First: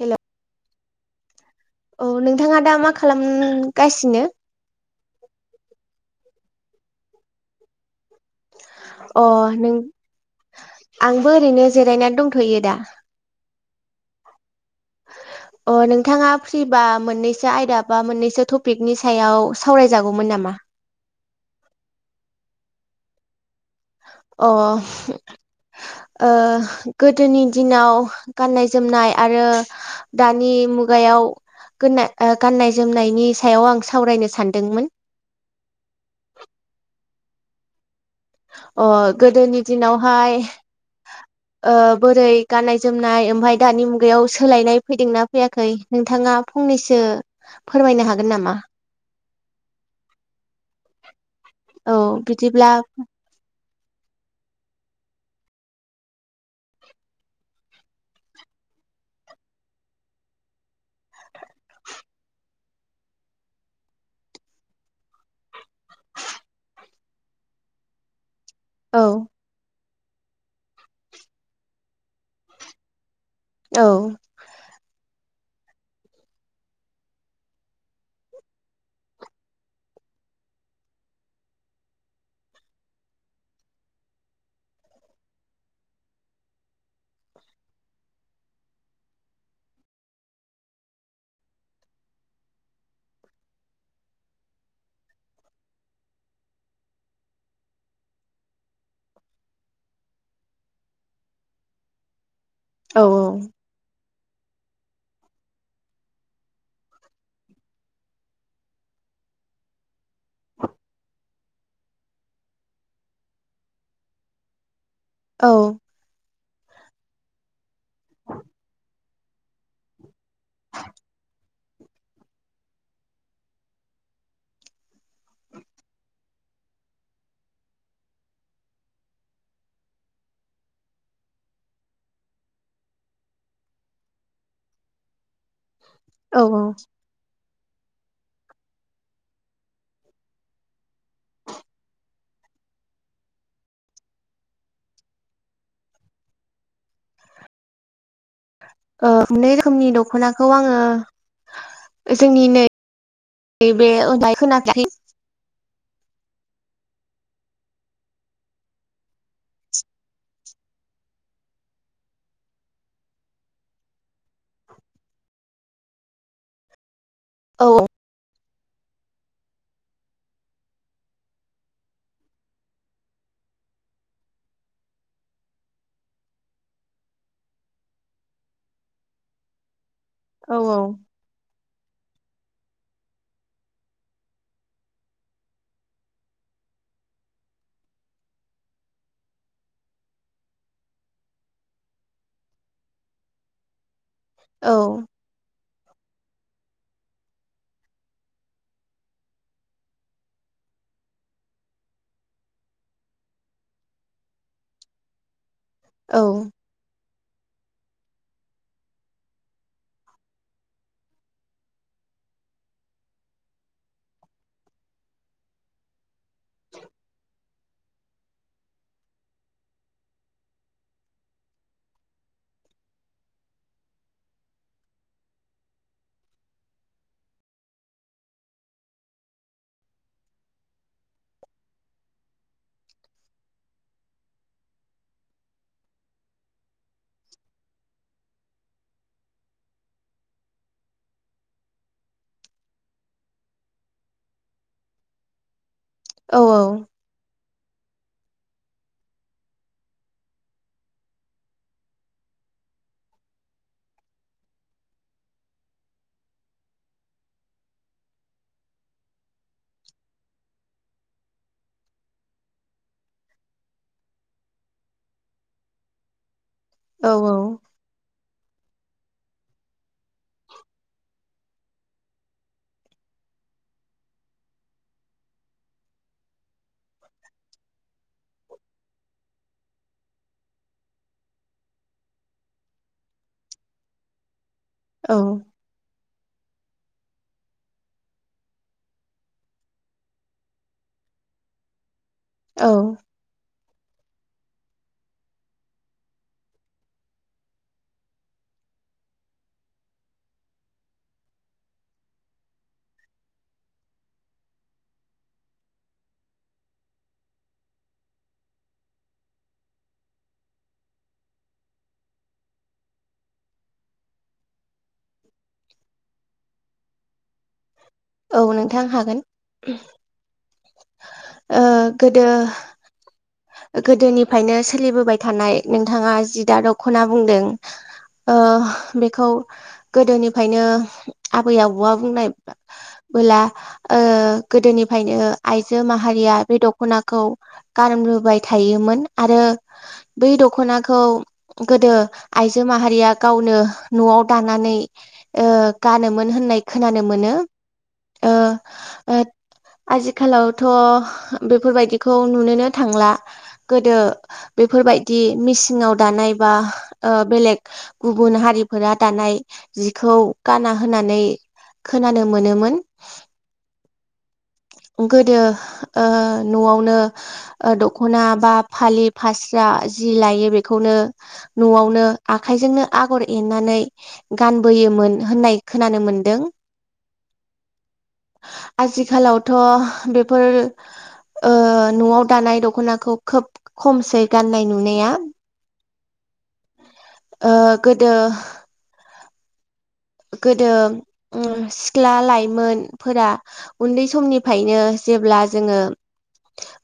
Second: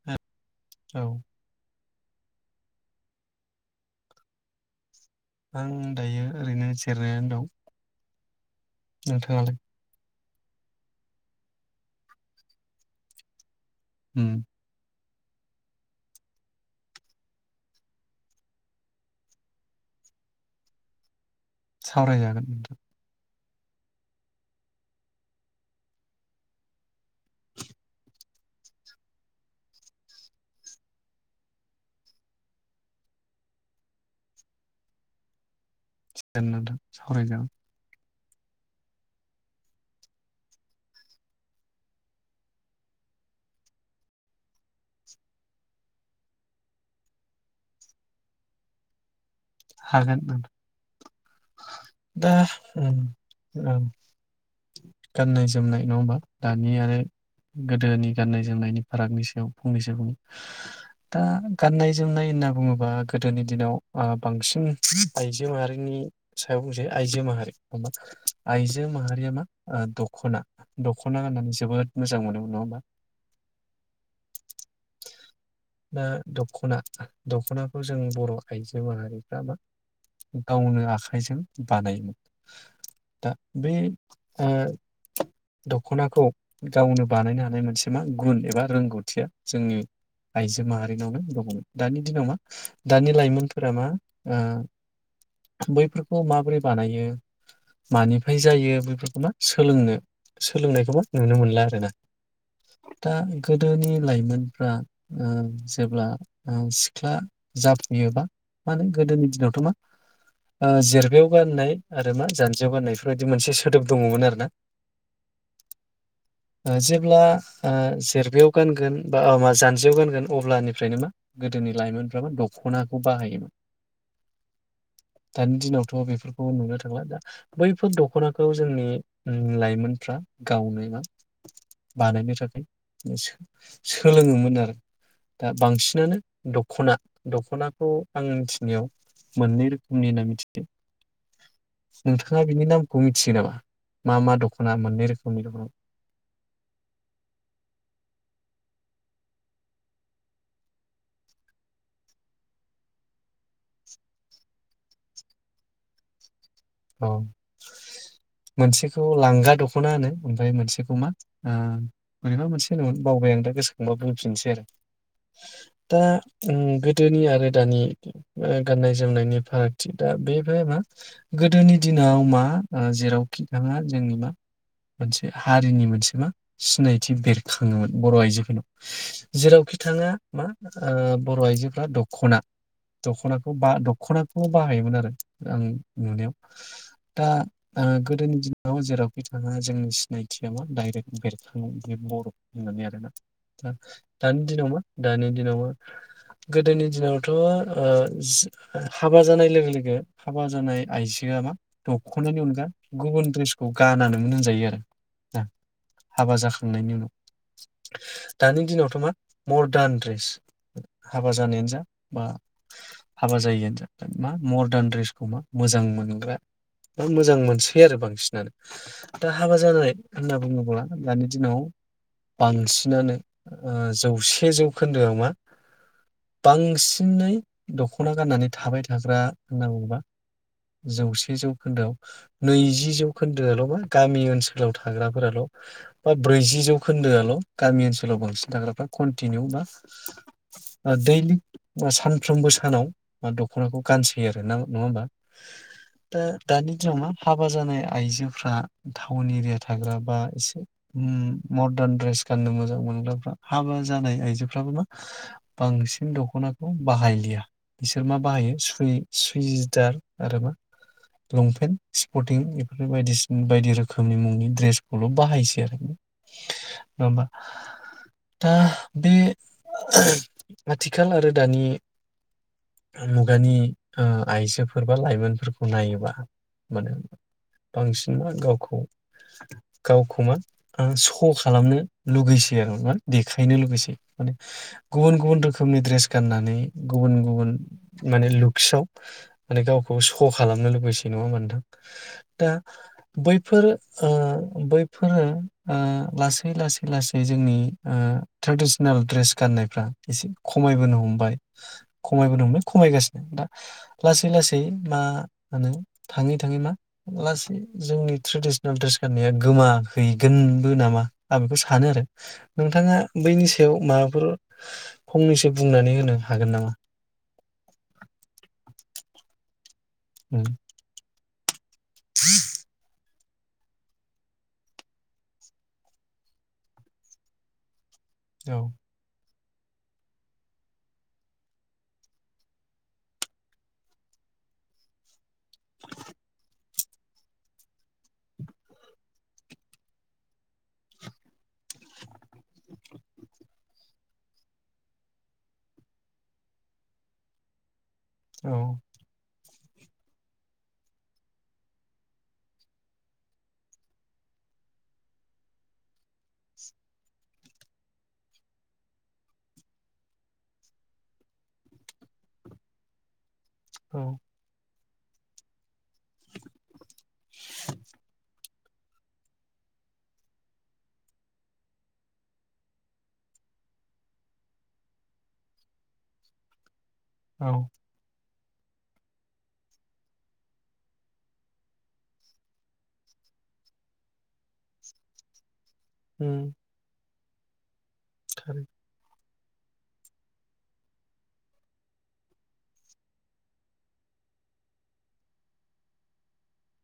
Hello औ औ नोंथाङा दा मा खालाम गासिनो? आं दायो ओरैनो जिरायनानै दं। अ नोंथाङालाय? नों आंबो ओरैनो जिरायनानै दंथयो दा उम अ नोंथांङा फ्रिबा मोननैसो आयदा बा मोननैसो टपिकनि सायाव सावरायजागौमोन नामा? सावरायजागोन नोंथां । अ ओ गोदोनि दिनाव गाननाय जोमनाय आरो दानि मुगायाव गोननाय गाननाय जोमनायनि सायाव आं सावरायनो सानदोंमोन। [unintelligible] सावरायजागोन। अ गोदोनि दिनावहाय ओ बोरै गाननाय जोमनाय ओमफाय दानि मुगायाव सोलायनाय फैदोंना फैयाखै नोंथांङा फंनैसो फोरमायनो हागोन नामा? हागोन नोंथां। औ बिदिब्ला ओम गाननाय जोमनाय नंङा होमबा? दानि आरो गोदोनि गाननाय जोमनायनि फारागनि सायाव फंनैसो बुंनि दा गाननाय जोमनाय होनना बुंङोबा गोदोनि दिनाव ओ बांसिन आइजो माहारिनि सायाव बुंसै आइजो माहारि आइजो औ माहारिया मा ओ दख खना दख'ना गाननानै जोबोद मोजां मोनोमोन नंङा होमबा? औ दा दख'ना दख'नाखौ जों बर'आइजो माहारिफ्रा मा गावनो आख जों बानायमोन दा बे ओ दख'नाखौ गावनो बानायनो हानाय मोनसे मा गुन एबा रोंगौथिया जोंनि आइजो माहारिनावनो दंङ मोन दानि दिनाव मा दानि लाइमोनफोरा मा ओ बैफोर खौ माबोरै बानायो मानिफ्राय जायो बेफोरखौ ना सोलोंनो सोलोंनायखौबो नुनो मोनला आरोना। औ दा गोदोनि लाइमोनफ्रा ओ जेब्ला ओ सिख्ला जाफुयो बा मा नो गोदोनि दिनावथ मा ओ जेरै जौगा नाय आरो मा जानजियाव गाननाय बेफोरबायदि मोनसे सोदोब दंङ मोन आरो ना। औ जेब्ला जेरबायाव आ गानगोन बा आमा जानजियाव गानगोन अब्लानिफ्रायनो मा गोदोनि लाइमोनफ्राबो दख'नाखौ बाहायोमोन। दानि दिनाव थ बेफोरखौ नुनो थांला दा बैफोर दख'नाखौ जोंनि ओम लाइमोनफ्रा गावनो मा बानायनो थाखाय सो-सोलोंङोमोन आरो। दा बांसिनानो औ दख'ना दख'ना खौ आं मिथिनायाव मोननै रोखोमनि होना मिथि [inaudible] नोंथांङा बिनि नामखौ मिथियो नामा? मा मा दखना मोननै रोखोमनि दंङ ओ मोननै रोखोमनि दख'नाखौ आंङो जोंनि नै-नैबे [unintelligible] औ मोनसेखौ लांगा दखना होनो ओमफाय मोनसेखौ मा आ बोरेबा मोनसे होनोमोन बावबाय आं दा गोसोखांबा बुंफिनसै आरो दा ओम गोद दोनि आरो औ दानि गान्नाय जोमनायनि फारागथि दा बेनिफ्राय मा गोदोनि दिनाव मा जेरावखि थांङा जोंनि मा मोनसे हारिनि मोनसे मा सिनायथि बेरखांङोमोन बर' आइजोफोरनाव जेरावखि थांङा मा औ औ ओ बर'आइजो दा द'खना द'खनाखौ बा द'खनाखौ बाहायोमोन आं नुनायाव दा आ गोदोनि दिनाव जेरावखि थाङा जोंनि सिनायथिया मा डाइरेक्ट बेरखाङो बे बर' होननानै आरोना दा दानि दिनाव औ मा दानि दिनाव मा गोदोनि दिनावथ ओ हाबा जानाय लोगो लोगो हाबा जानाय आइजोआ मा द'खनानि अनगा गुबुन ड्रेसखौ गानानोमोन होनजायो आरो ना औ हाबा जाखांनायनि उनाव दानि दिनावथ मा मदार्न ड्रेस हाबा जानायानो जा बा हाबा जायआानो जा मा मदार्न ड्रेसखौ मोजां मोनग्रा बा मोजां मोनसै आरो बांसिनानो दा हाबा जानाय होनना बुङोब्ला दानि दिनाव बांसिनानो जौसे जौखोन्दोआव मा बांसिनै दखना गाननानै थाबाय थाग्रा होनना बुङोबा जौसे जौखोन्दोआव नैजि जौखोन्दोआल बा गामि ओनसोलाव थाग्राफोराल बा ब्रैजि जौखोन्दोआल गामि ओनसोलाव बांसिन थाग्राफ्रा कन्टिनिउ बा आ दैलि सानफ्रोमबो सानाव बा दखनाखौ गानसै आरो ना नङा होमबा दा दानि दिनाव मा हाबा जानाया आइजोफ्रा टाउन एरिया थाग्रा बा एसे मदारन ड्रेस गाननो मोजां मोनग्राफ्रा हाबा जानाय आइजोफ्राबो मा बांसिन द'खनाखौ बाहायलिया बिसोर मा बाहायो सूइ-सुइदार आरो मा लंपेन्ट स्पर्टिं बेफोर बायदिसिना बायदि रोखोमनि मुंनि दड्रेसखौल बाहायसै आरो औ होमबा औ दा बे ओ आथिखाल आरो दानि मुगानि ओ आइजोफो फोरबा लाइमोनफोरखौ नायोबा मोन बांसिन मा गावखौ गावखौ मा सश खालामनो लुगैसै आरो मा देखायनो लुगैसै माने औ गुबुन गुबुन रोखोमनि दड्रेस गाननानै गुबुन गुबुन माने लुक्सआव माने गावखौ श खालामनो लुबैसै नङा होनबा मानोंथां दा औ बैफोर ओ बैफोरो ओ लासै लासै लासै जोंनि ओ ट्रेडिसनेल ड्रेस गाननायफ्रा एसे खमायबोनो हमबाय खमायबोनो हमबाय खमायगासिनो दा लासै लासै मा होनो थाङै थाङै मा लासै जोंनि ट्रेडिसनेल ड्रेस गाननाया गोमाहैगोनबो नामा आं बेखौ सानो आरो नोंथाङा बैनि सायाव माबाफोर फंनैसो बुंनानै होनो हागोन नामा औ नोंथां हागोन ओ ओ गोदो गोदोनिफ्रायनो सोलिबोबाय थानाय नोंथाङा जि दा द'खना बुंदों ओ औ बेखौ गोदोनिफ्रायनो आबै आबौआ बुंनाय बोला ओ गोदोनिफ्रायनो आइजो माहारिया बे द'खनाखौ गानबोबाय थायोमोन आरो बै द'खनाखौ गोदो आइजो माहारिया गावनो न'आव दानानै ओ गानोमोन होननाय खोनानो मोनो। ओ औ ओ आजिखालावथ' बेफोरबायदिखौ नुनोनो थांला गोदो बेफोरबायदि मिसिङाव दानाय बा बेलेग गुबुन हारिफोरा दानाय जिखौ गाना होनानै खोनानो मोनोमोन। औ गोदो ओ न'आवनो ओ द'खना बा फालि फास्रा जि लायो बेखौनो न'आवनो आखाइजोंनो आगर एरनानै गानबोयोमोन होननाय खोनानो मोनदों। औ। आजिखालाव थ बेफोर ओ न'आव दानाय द'खनाखौ खोब खमसै गाननाय नुनाया। हम ओ गोदो गोदो सिख्ला लाइमोनफोरा उन्दै समनिफ्रायनो जेब्ला जोङो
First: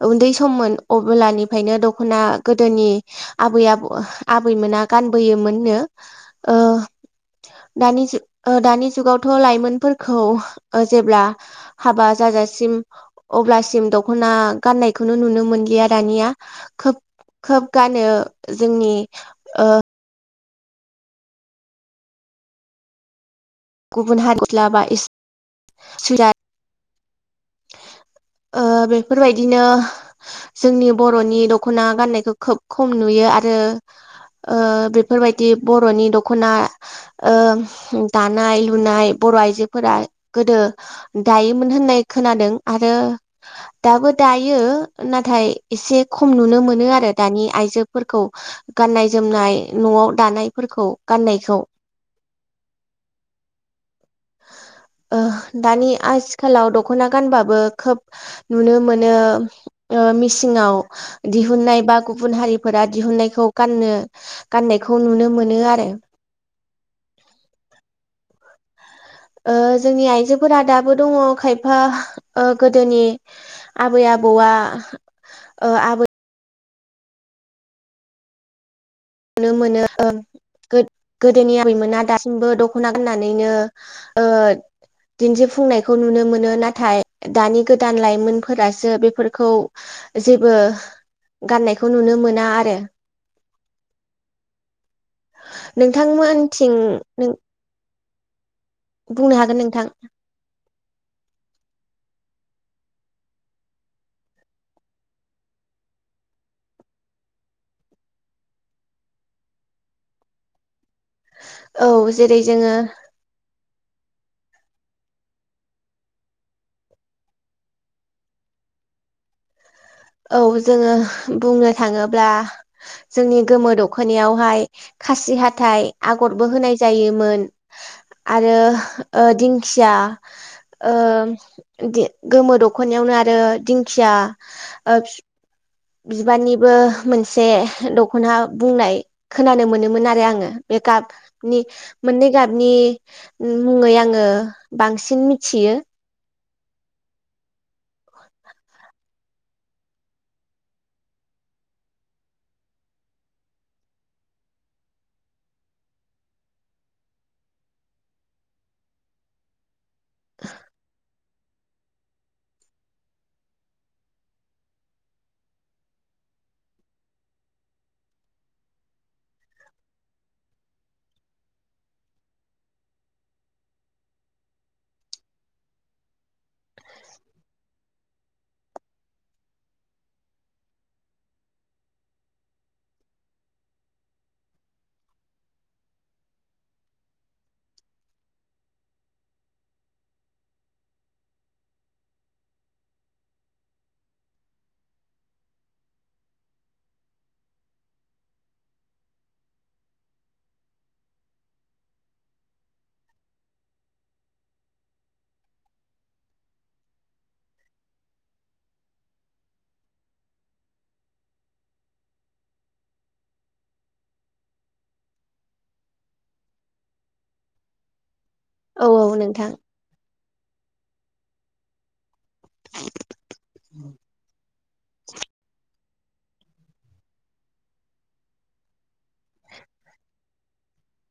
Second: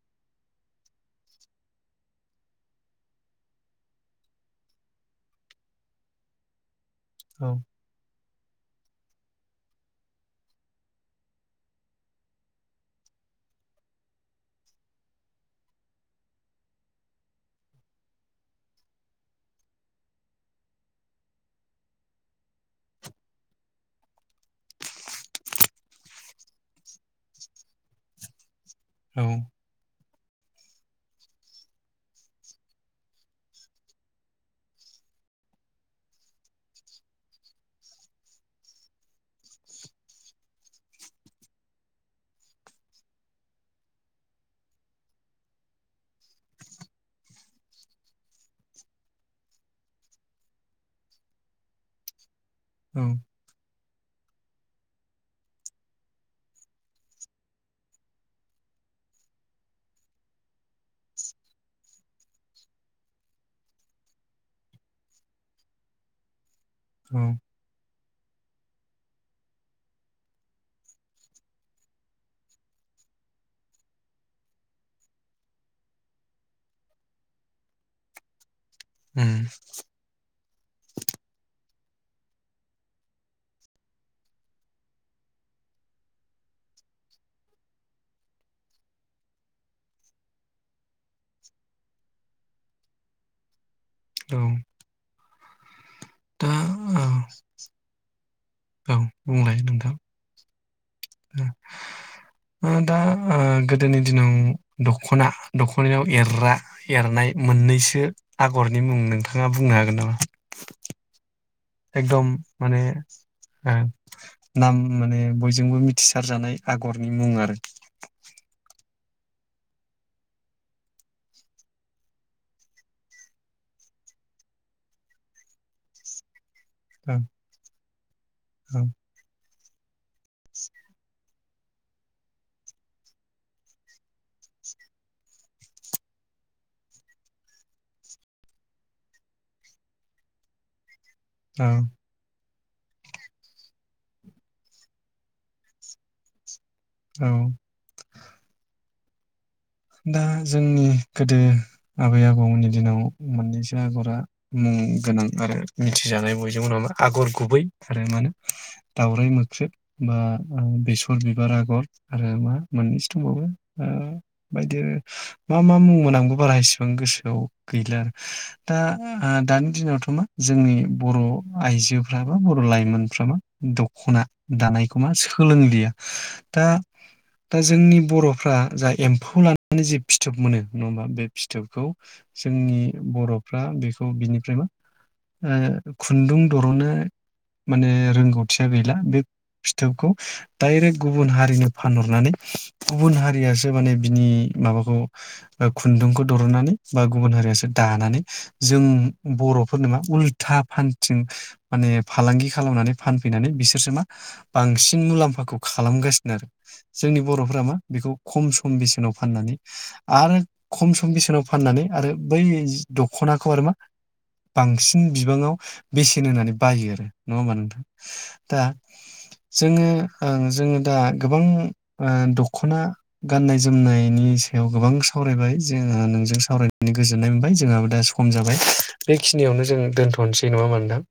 उन्दै सममोन अब्लानिफ्रायनो दखना गोदोनि आबै आब आबैमोना गानबोयोमोननो ओ औ। दानि जुग ओ दानि जुगावथ लाइमोनफोरखौ ओ जेब्ला हाबा जाजासिम अब्लासिम दखना गाननायखौनो नुनो मोनलिया दानिया खोब खोब गानो जोंनि ओ [unintelligible] ओ औ बेफोरबायदिनो जोंनि बर'नि दखना गाननायखौ खोब खम नुयो आरो ओ बेफोरबायदि बरनि दखना ओ दानाय लुनाय बर' आइजोफोरा गोदो दायोमोन होननाय खोनादों आरो दाबो दायो नाथाय एसे खम नुनो मोनो आरो दानि आइजोफोरखौ गाननाय जोमनाय न'आव दानायफोरखौ गाननायखौ। औ। ओह दानि आथिखालाव दख दखना गानबाबो खोब नुनो मोनो ओ मिसिङाव दिहुनाय बा गुबुन हारिफोरा दिहुन्नायखौ गाननो गाननायखौ नुनो मोनो आरो। औ ओ जोंनि आइजोफोरा दाबो दङ खायफा ओ गोदोनि आबै आबौआ ओ आबै उम नुनो मोनो गो-गोदोनिया बैमोना दासिमबो दखना गाननानैनो ओ दिन्थिफुंनायखौ नुनो मोनो नाथाय दानि गोदान लाइमोनफोरासो बेफोरखौ जेबो गाननायखौ नुनो मोनाआरो औ। दा नोंथांमोनथिं औ नों औ बुंनो बुंलाय हागोन नोंथां। ओ दा गोदोनि दिनाव दखना दखनायाव एरग्रा एरनाय मोननैसो आगरनि मुं नोंथाङा बुंनो हागोन नामा? औ एकदम जेरै जोङो माने ओ नाम माने बयजोंबो मिथिसारजानाय आगरनि मुं आरो। औ जोङो बुंनो थाङोब्ला जोंनि गोमो दखनायावहाय खासि हाथाय आगर बो होनाय औ जायोमोन। आरो औ ओ दिं खिया ओम दि गोमो दखनायावनो आरो दिंखिया ओबस बिबारनिबो मोनसे दखना बुंनाय खोनानो मोनोमोन आरो आङो बे गाब नि औ मोननै गाबनि मुङै आङो बांसिन मिथियो औ दा जोंनि गोदो आबै आबौमोननि दिनाव मोननैसो आगरआ मुं गोनां आरो मिथिजानाय बयजोंबो नङा होमबा आगर गुबै आरो मा होनो दावराइ मोख्रेब बा ओ बेसर बिब बार आगर आरो मा मोननैसो दंबावो आ बायदि मा मा मुं मोन आंबो बारा इसिबां गोसोआव गैला आरो दा ओ दानि दिनावथ मा जोंनि बर आइजोफ्राबो बर लाइमोनफ्राबो दखना दानायखौ मा सोलोंलिया दा दा जोंनि बरफ्रा जा एम्फ फौ लानानै जि फिथोब मोनो नङा होमबा बे फिथोबखौ जोंनि बरफ्रा बेखौ बिनिफ्राय मा ओ खुन्दुं दरननो माने रोंगौथिया गैला बे फिथोबखौ डाइरेक्ट गुबुन हारिनो फानहरनानै गुबुन हारियासो माने बिनि माबाखौ ओ खुन्दुंखौ दरनानै बा गुबुन हारियासो दानानै जों बरफोरनो मा उल्था फानथिं माने फालांगि खालामनानै फानफैनानै बिसोरसो मा बांसिन मुलाम्फाखौ खालामगासिनोजोंनि बरफ्रारा मा बेखौ खम स खम बेसेनाव फाननानै आरो खम सम बेसेनाव फाननानै आरो बै जि दखनाखौ आरो मा बांसिन बिबाङाव बेसेन होनानै बायो आरो नङा होमबा नोंथां? दा औ औ नोंथां जोङो ओं जोङो दा गोबां ओ दखना गाननाय जोमनायनि सायाव गोबां सावरायबाय जोङो नोंजों सावरायनानै गोजोननाय मोनबाय जोंहाबो दा सम जाबाय बेखिनियावनो जों दोनथ नोसै नङा होमबा नोंथां?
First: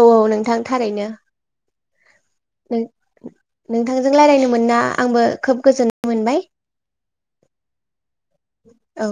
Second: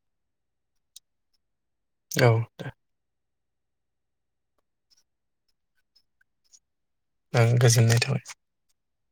औ औ नोंथां थारैनो औ दे नोंथांजों रायलायनो मोनना आंबो खोब गोजोननाय मोनबाय ओं गोजोननाय थाबाय औ